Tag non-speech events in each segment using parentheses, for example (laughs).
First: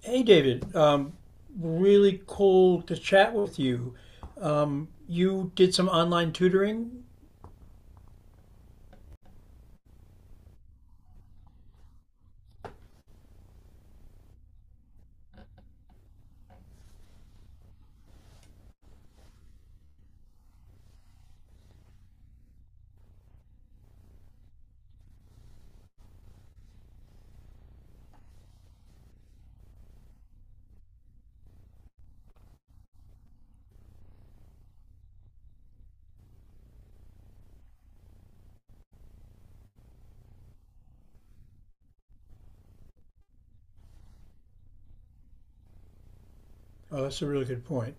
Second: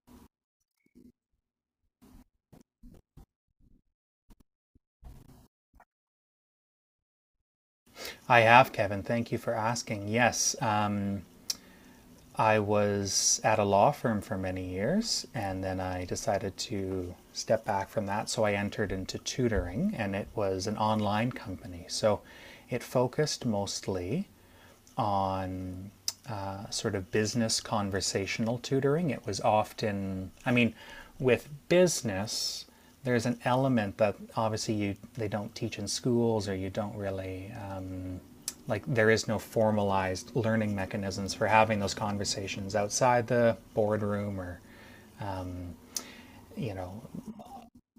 Hey, David. Really cool to chat with you. You did some online tutoring. I have, Kevin. Thank you for asking. Yes, I was at a law firm for many years, and then I decided to step back from that. So I entered into tutoring, and it was an online company. So it focused mostly on sort of business conversational tutoring. It was often, I mean, with business, there's an element that obviously you they don't teach in schools, or you don't really like there is no formalized learning mechanisms for having those conversations outside the boardroom or you know Oh, that's a really good point.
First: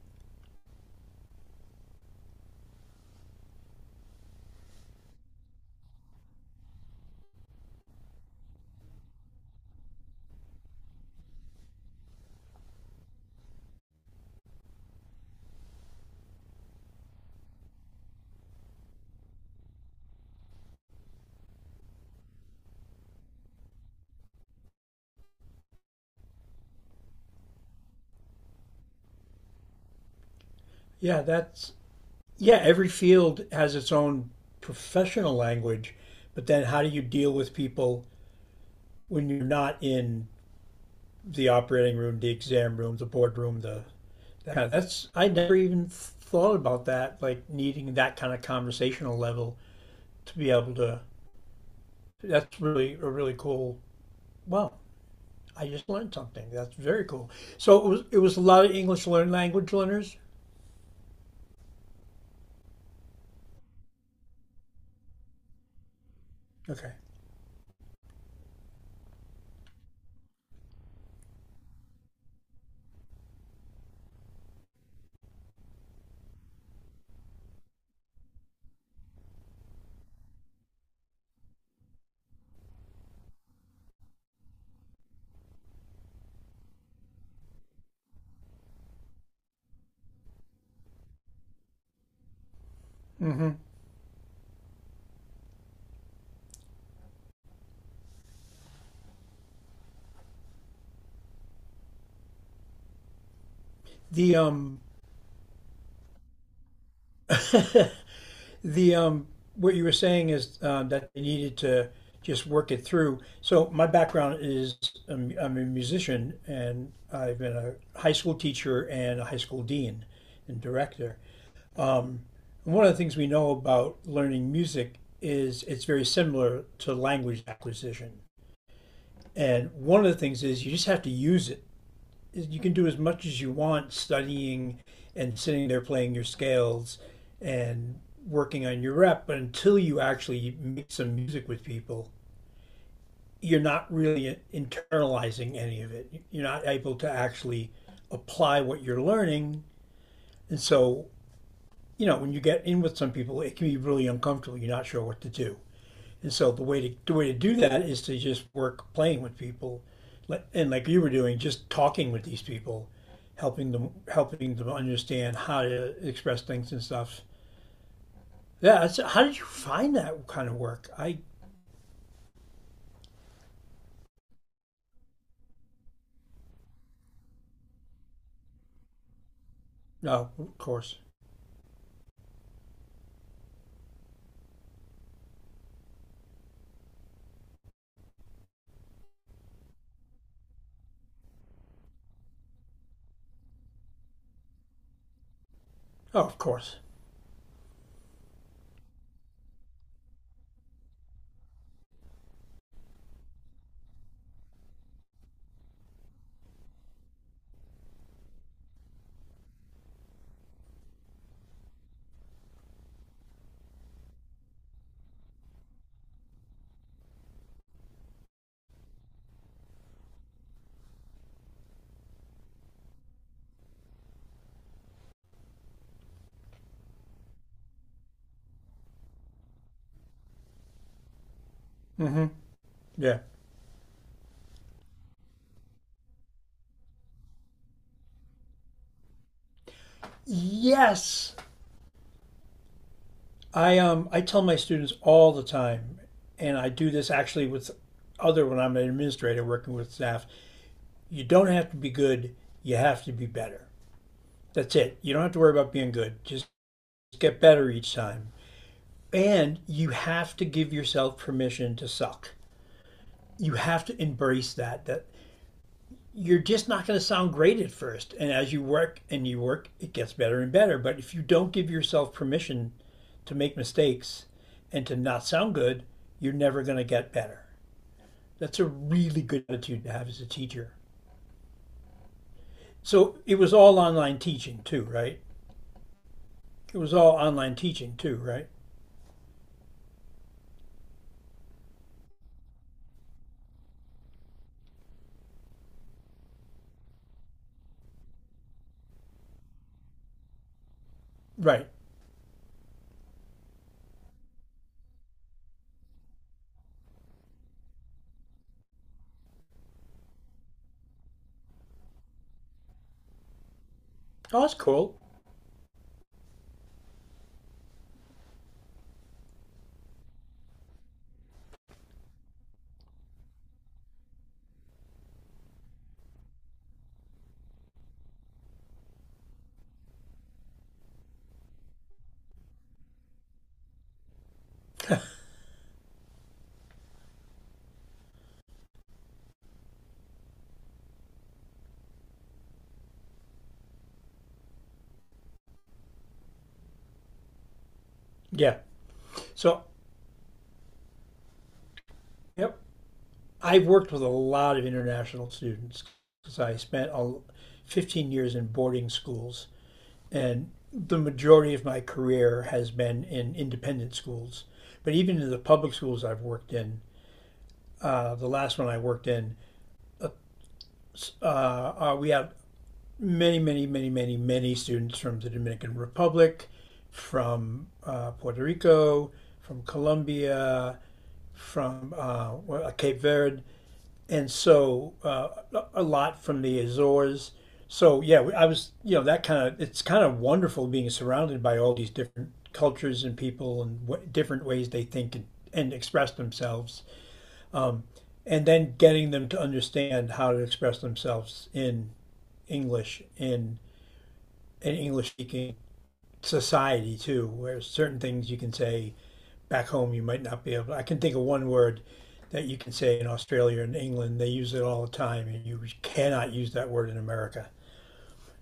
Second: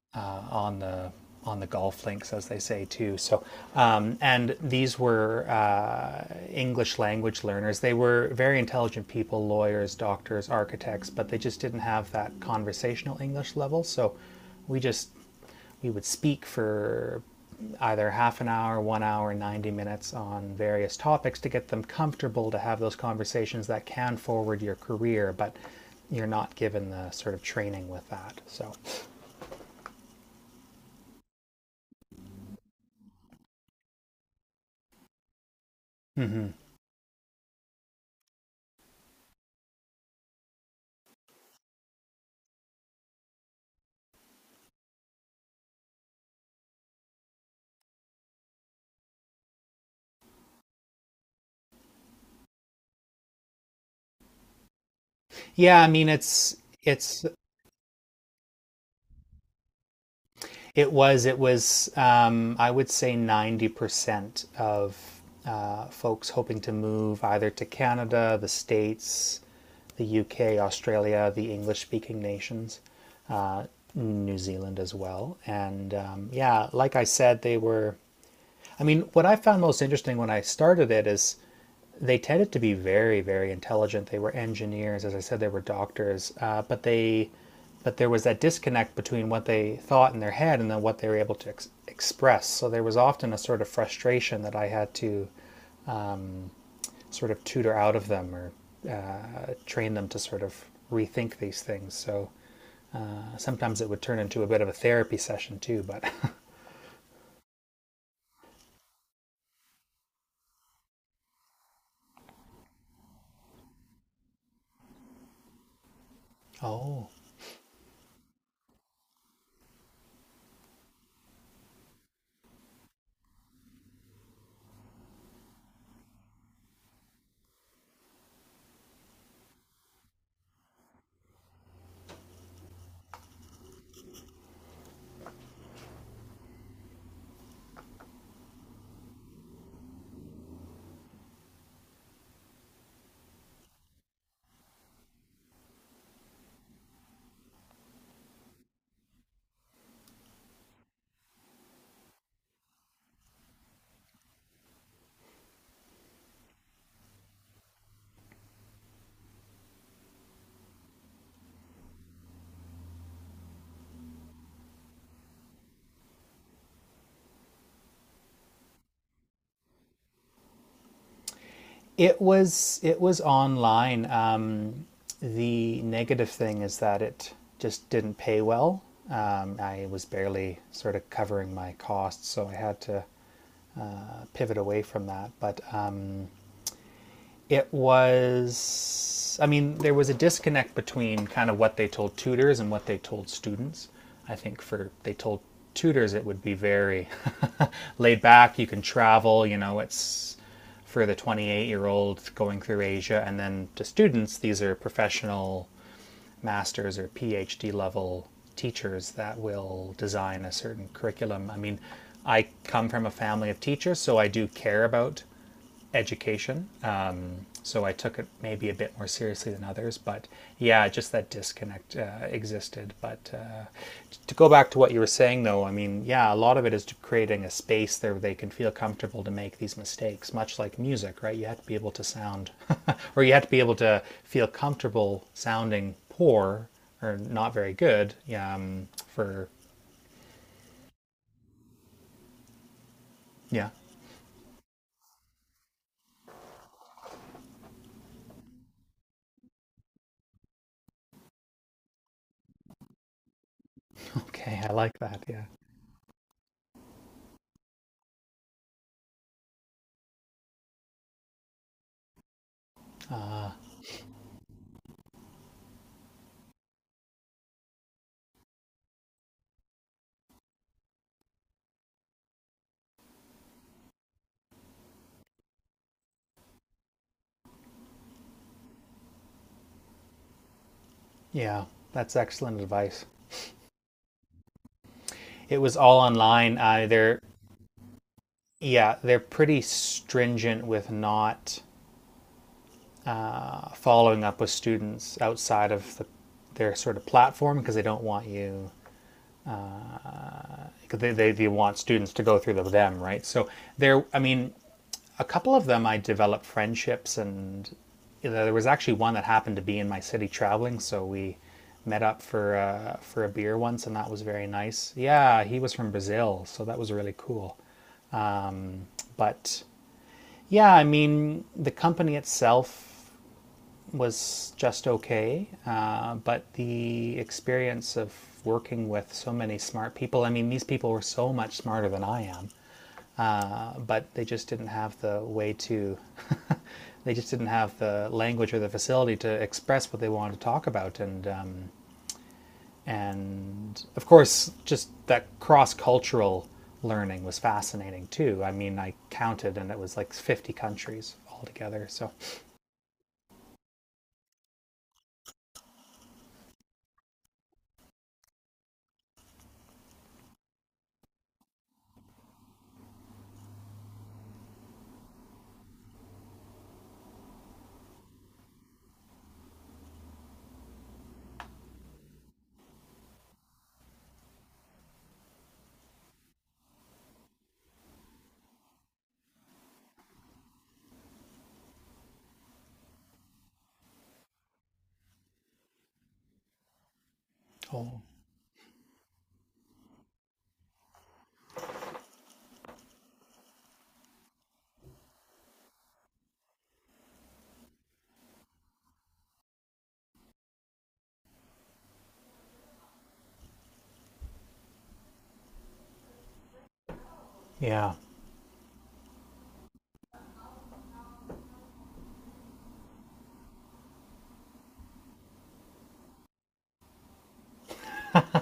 on the golf links, as they say too. So, and these were English language learners. They were very intelligent people, lawyers, doctors, architects, but they just didn't have that conversational English level. So, we just we would speak for either half an hour, 1 hour, 90 minutes on various topics to get them comfortable to have those conversations that can forward your career, but you're not given the sort of training with that. So, Yeah, that's yeah. Every field has its own professional language, but mm-hmm. then how do you deal with people when you're not in the operating room, the exam room, the boardroom, the that kind of, that's I never even thought about that. Like needing that kind of conversational level to be able to. That's really a really cool. Wow, I Yeah, I just mean learned something. That's very it's cool. So it was a lot of English learn language learners. it was I would say 90% of folks hoping to Okay. move either to Canada, the States, the UK, Australia, the English-speaking nations, uh, New Zealand as well. And yeah, like I said, they were. I mean, what I found most interesting when I started it is they tended to be very very intelligent. They were engineers, as I said. They were doctors, but they but there was that disconnect between what they thought in their head and then what they were able to express. So there was often a Hmm. sort of frustration that I had to um, sort of tutor out of them, or train them to sort of rethink these things. So sometimes it would turn The into a bit of a um therapy session too, but (laughs) the what you were saying is that they needed to just work it through. So my background is I'm a musician and oh, I've been a high school teacher and a high school dean and director. And one of the things we know about learning music is it's very similar to language acquisition. And one of the things is you just have to use it, you can do as much as you want studying and sitting there playing your scales and working on your rep, but until you actually make some music with people, you're not really internalizing any of it. You're not able to actually apply what you're learning. And so, you know, when you get in with some people, it can be really uncomfortable. You're not sure what to do. And so the way to do that is to just work playing with people, and like you were doing, just talking with these people, helping them understand how to express things and stuff. Yeah. That's, how did you find that kind of work? I it was online. The negative thing is that it just didn't pay well. I was no, oh, of barely sort course. of covering my costs, so I had to pivot away from that. But it was, I mean, there was a disconnect between kind of what they told tutors and what they told students. I think for they told tutors Oh, it of would be course. very (laughs) laid back. You can travel, it's for the 28-year-old going through Asia. And then to students, these are professional masters or PhD level teachers that will design a certain curriculum. I mean, I come from a family of teachers, so I do care about education. So I took it maybe a bit more seriously than others. But yeah, just that disconnect existed. But to go back to what you were saying, though, I mean, yeah, a lot of it is creating a space there where they can feel comfortable to make these mistakes, much like music, right? You have to be able to Mm-hmm. sound, (laughs) Yeah. or you have to be able to feel comfortable sounding poor or not very good, yeah, for, Yes, yeah. (laughs) I I tell my students all the time, and I do this actually with other when I'm an administrator working with staff. You don't have to be good. You have to be better. Okay, I That's like it. You don't that. have to Yeah. worry about being good. Just get better each time. And you have to give yourself permission to suck. Uh, You have to embrace that you're just not going to sound great at first. And as you work and you work, it gets better and better. But if you don't give yourself permission to make mistakes and to not sound good, you're never going to get better. That's a really good attitude to have as a teacher. yeah, that's excellent advice. So it was all online teaching too, right? It was all online. It was all They're online teaching too, right? Yeah, they're pretty stringent with not following up with students outside of their sort of platform, because they don't want you. Cause they Right. want students to go through the, them, right? So I mean, a couple of them I developed friendships, and you know, there was actually one that happened to be in my city traveling, so we met up for a beer once, and that was Oh, very that's nice. cool. Yeah, he was from Brazil, so that was really cool. Um, but Yeah, I mean, the company itself was just okay, but the experience of working with so many smart people. I mean, these people were so much smarter than I am, but they just didn't have the way to, (laughs) they just didn't have the language or the facility to express what they wanted to talk about. And of course, just that cross cultural learning was fascinating too. I Yeah. mean, I counted, So, and it was like 50 countries altogether. So yep. I've worked with a lot of international students because I spent 15 years in boarding schools, and the majority of my career has been in independent schools. But even in the public schools I've worked in, the last one I worked in, we had many, many, many, many, many students from the Dominican Republic, from Puerto Rico, from Colombia, from Cape Verde, and so lot from the Azores. So oh, yeah, I was, you know, that kind of, it's kind of wonderful being surrounded by all these different cultures and people and different ways they think and express themselves, and then getting them to understand how to express themselves in English in an English speaking society too, where yeah. certain things you can say back home you might not be able to. I can think of one word that you can say in Australia and England. They use it all the time, and you cannot use that word in America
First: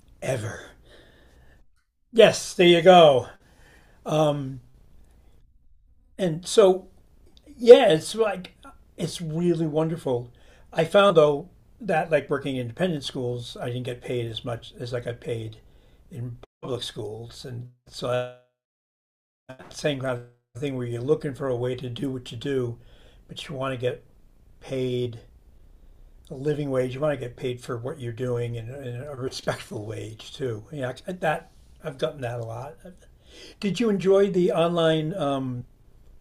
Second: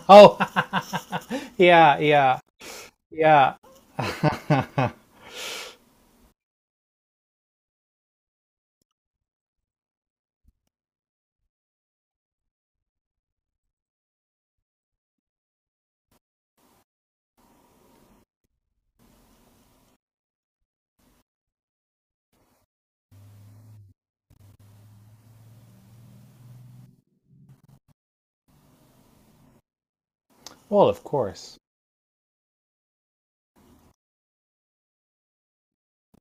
Oh, ever. (laughs) yeah, yeah, Yes, there you go. yeah. Um, (laughs) and so yeah, it's like it's really wonderful. I found though that like working in independent schools, I didn't get paid as much as I got paid in public schools, and so that same kind of thing where you're looking for a way to do what you do, but you want to get paid a living wage. You want to get paid for what you're doing and a respectful wage too. Well, Yeah, of that course. I've gotten that a lot. Did you enjoy the online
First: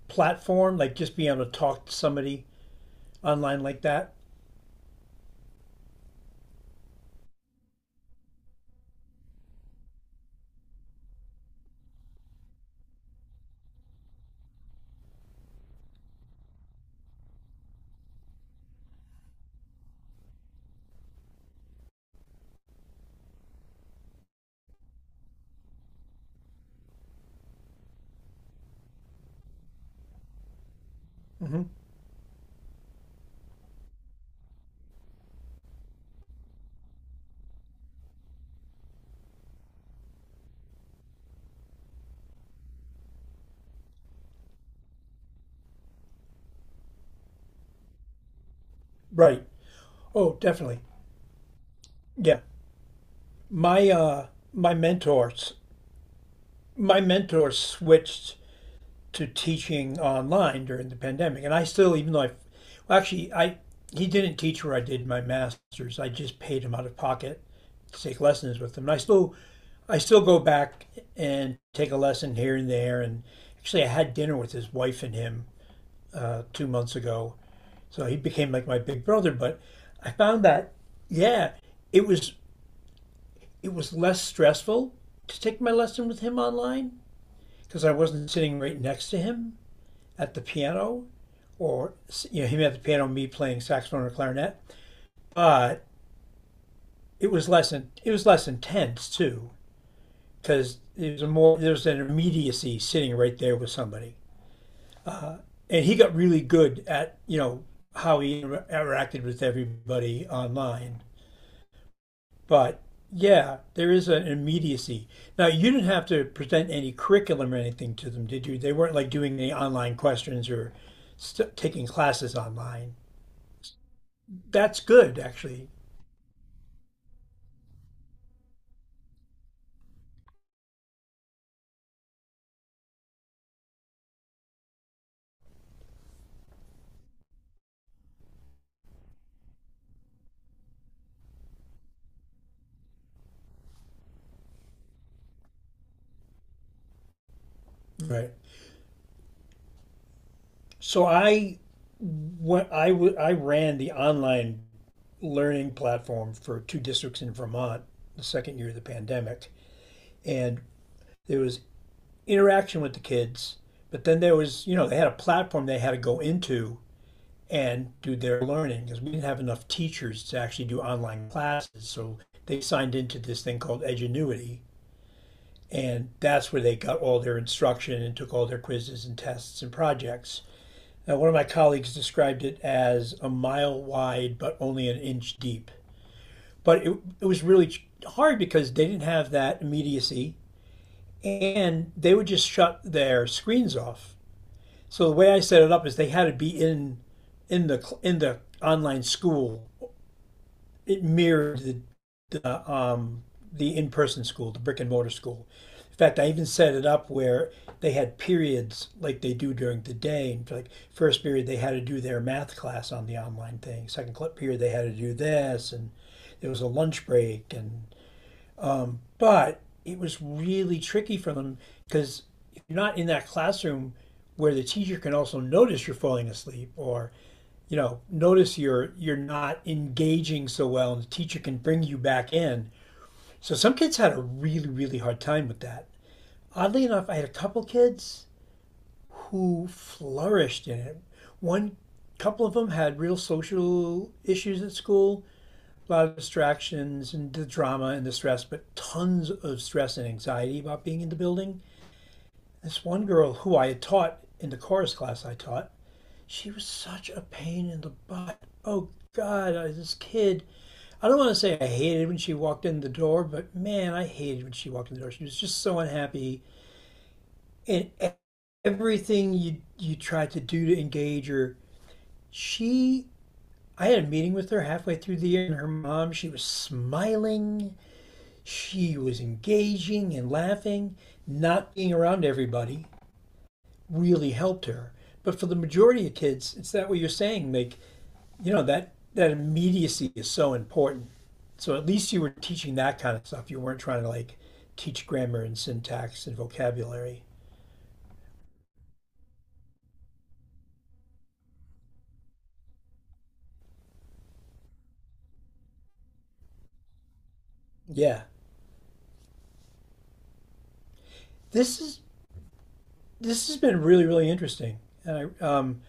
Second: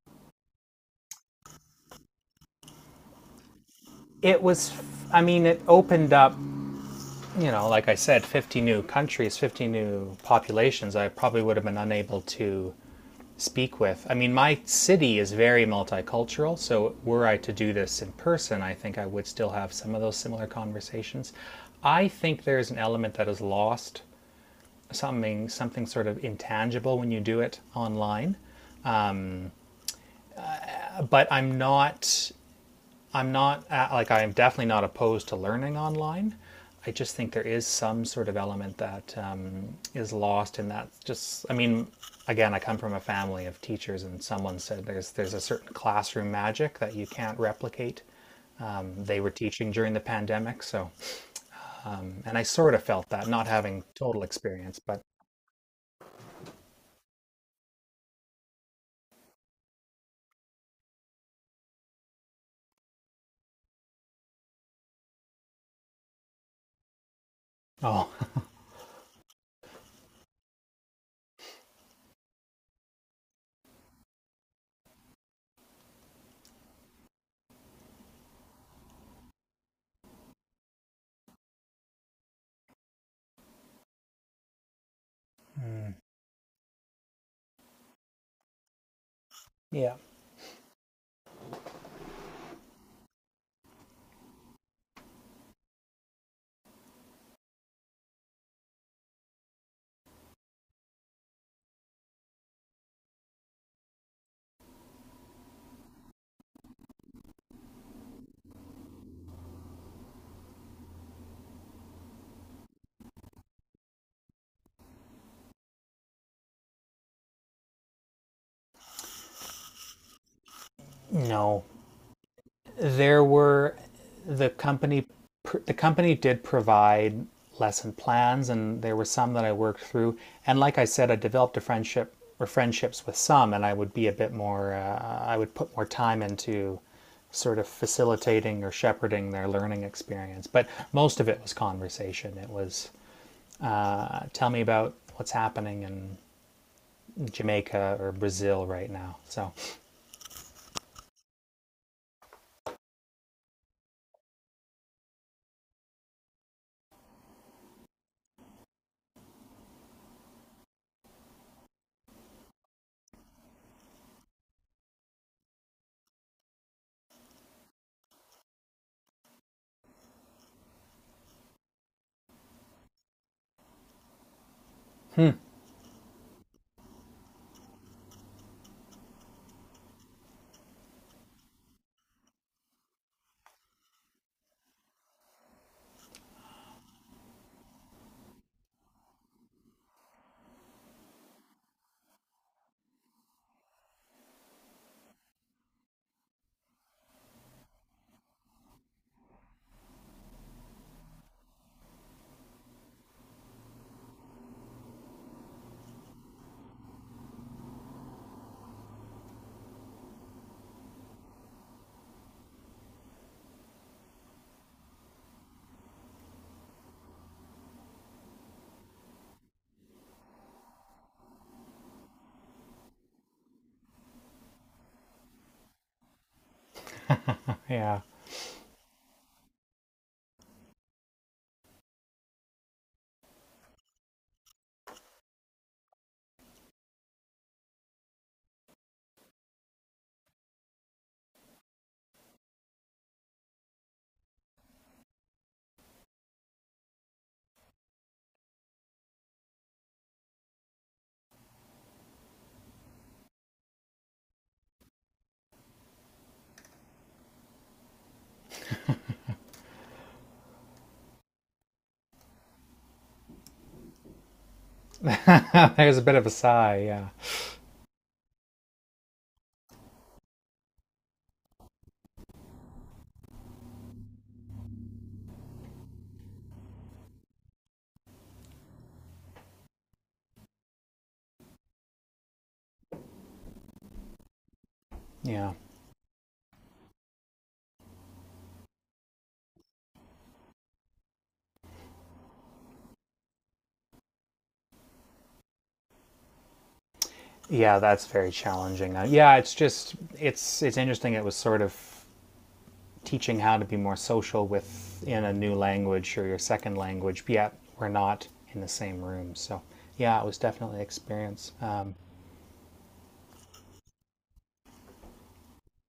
platform, like just being able to talk to somebody online like that? It was, I mean, it opened up, like I said, 50 new countries, 50 new populations I probably would have been unable to speak with. I mean, my city is very multicultural, so were I to do this in person, I think I would still have some of those similar conversations. I think there's an element that is lost, something sort of intangible when you do it online. But Hmm. I'm not like, I am definitely not opposed to learning online. I just think there is some sort of element that is lost in that. Just, I mean, again, I come from a family of teachers, and someone said there's a certain classroom magic that you can't replicate. They were Right. teaching during the Oh, pandemic, definitely. so, and Yeah. I sort of felt that, not having My total uh, my experience, but mentors, my mentor switched to teaching online during the pandemic. And I still, even though I, well, actually, I he didn't teach where I did my master's. I just paid him out of pocket to oh, take lessons with him. And I still go back and take a lesson here and there. And actually, I had dinner with his wife and him 2 months ago. So he became like my big brother. But I found that, yeah, it was it was less stressful to take my lesson with him online because I wasn't sitting right next to him yeah, at the piano, or you know him at the piano, me playing saxophone or clarinet. But it was less intense too because there was an immediacy sitting right there with somebody, and he got really good at, you know, how he interacted with everybody online. But yeah, there is an immediacy. Now you didn't have to present any curriculum or anything to them, did you? They weren't like doing any online questions or no, taking classes online. there were the That's company good actually. the company did provide lesson plans, and there were some that I worked through. And like I said, I developed a friendship or friendships with some, and I would be a bit more I would put more time into sort of facilitating or shepherding their learning experience. But most of it was conversation. It was tell me about what's happening in Jamaica or Right. Brazil right now. So So I, I ran the online learning platform for two districts in Vermont the second year of the pandemic, and there was interaction with the kids, but then there was, you know, they had a platform they had to go into and do their learning because we didn't have enough teachers to actually do online classes, so they signed into this thing called Edgenuity, and that's where they got all their instruction and took all their quizzes and tests and projects. Now, one of my colleagues described it as a mile wide but only an inch deep. But it was really hard because they didn't have that immediacy and they would just shut their screens off. So the way I set it up is they had to be in in the online school. It mirrored uh, um, the in-person school, the brick and mortar school. In fact, I even set it up where they had periods like they do during the day. And like first period, they had to do their math class on the online thing. Second period, they had to do this, and there was a lunch break. And but it was really tricky for them because if you're not in that classroom where the teacher can also notice you're falling asleep or you yeah. know notice you're not engaging so well and the teacher can bring you back in, so some kids had a really, really hard time with that. Oddly enough, I had a couple kids who flourished in it. One Couple of them had real social issues at school, a lot of distractions and the drama and the stress, but tons of stress and anxiety about being in the building. This one girl who I had taught in the chorus class I taught, she was such a pain in the butt. Oh God, this kid. I don't want to say I hated when she walked in the door, but man, I hated when she walked in the door. She was just (laughs) so There's a bit of a unhappy, sigh. Yeah, and e- everything you tried to do to engage her, she. I had a meeting with her halfway through the year, and her mom. She was smiling. She was engaging and laughing. Not being around everybody really helped her. But for yeah. the majority of kids, it's that what you're saying, Mick. You know that that immediacy is so important. So at least you were teaching that kind of stuff. You weren't trying to like teach grammar and syntax and vocabulary. Yeah, that's very challenging. Yeah, it's just it's interesting. It was sort of teaching how to be more social with, in a new language, or your second language. But yet we're Yeah, not in the same room, so yeah, it was definitely an experience. this is this has been really really interesting, and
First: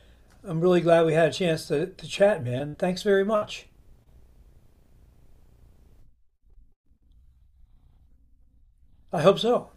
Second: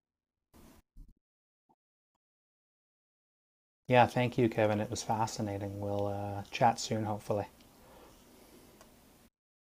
I'm really glad we had a chance to chat, man. Thanks very much. Yeah, thank you, Kevin. It was fascinating. We'll chat soon, hopefully. I hope so.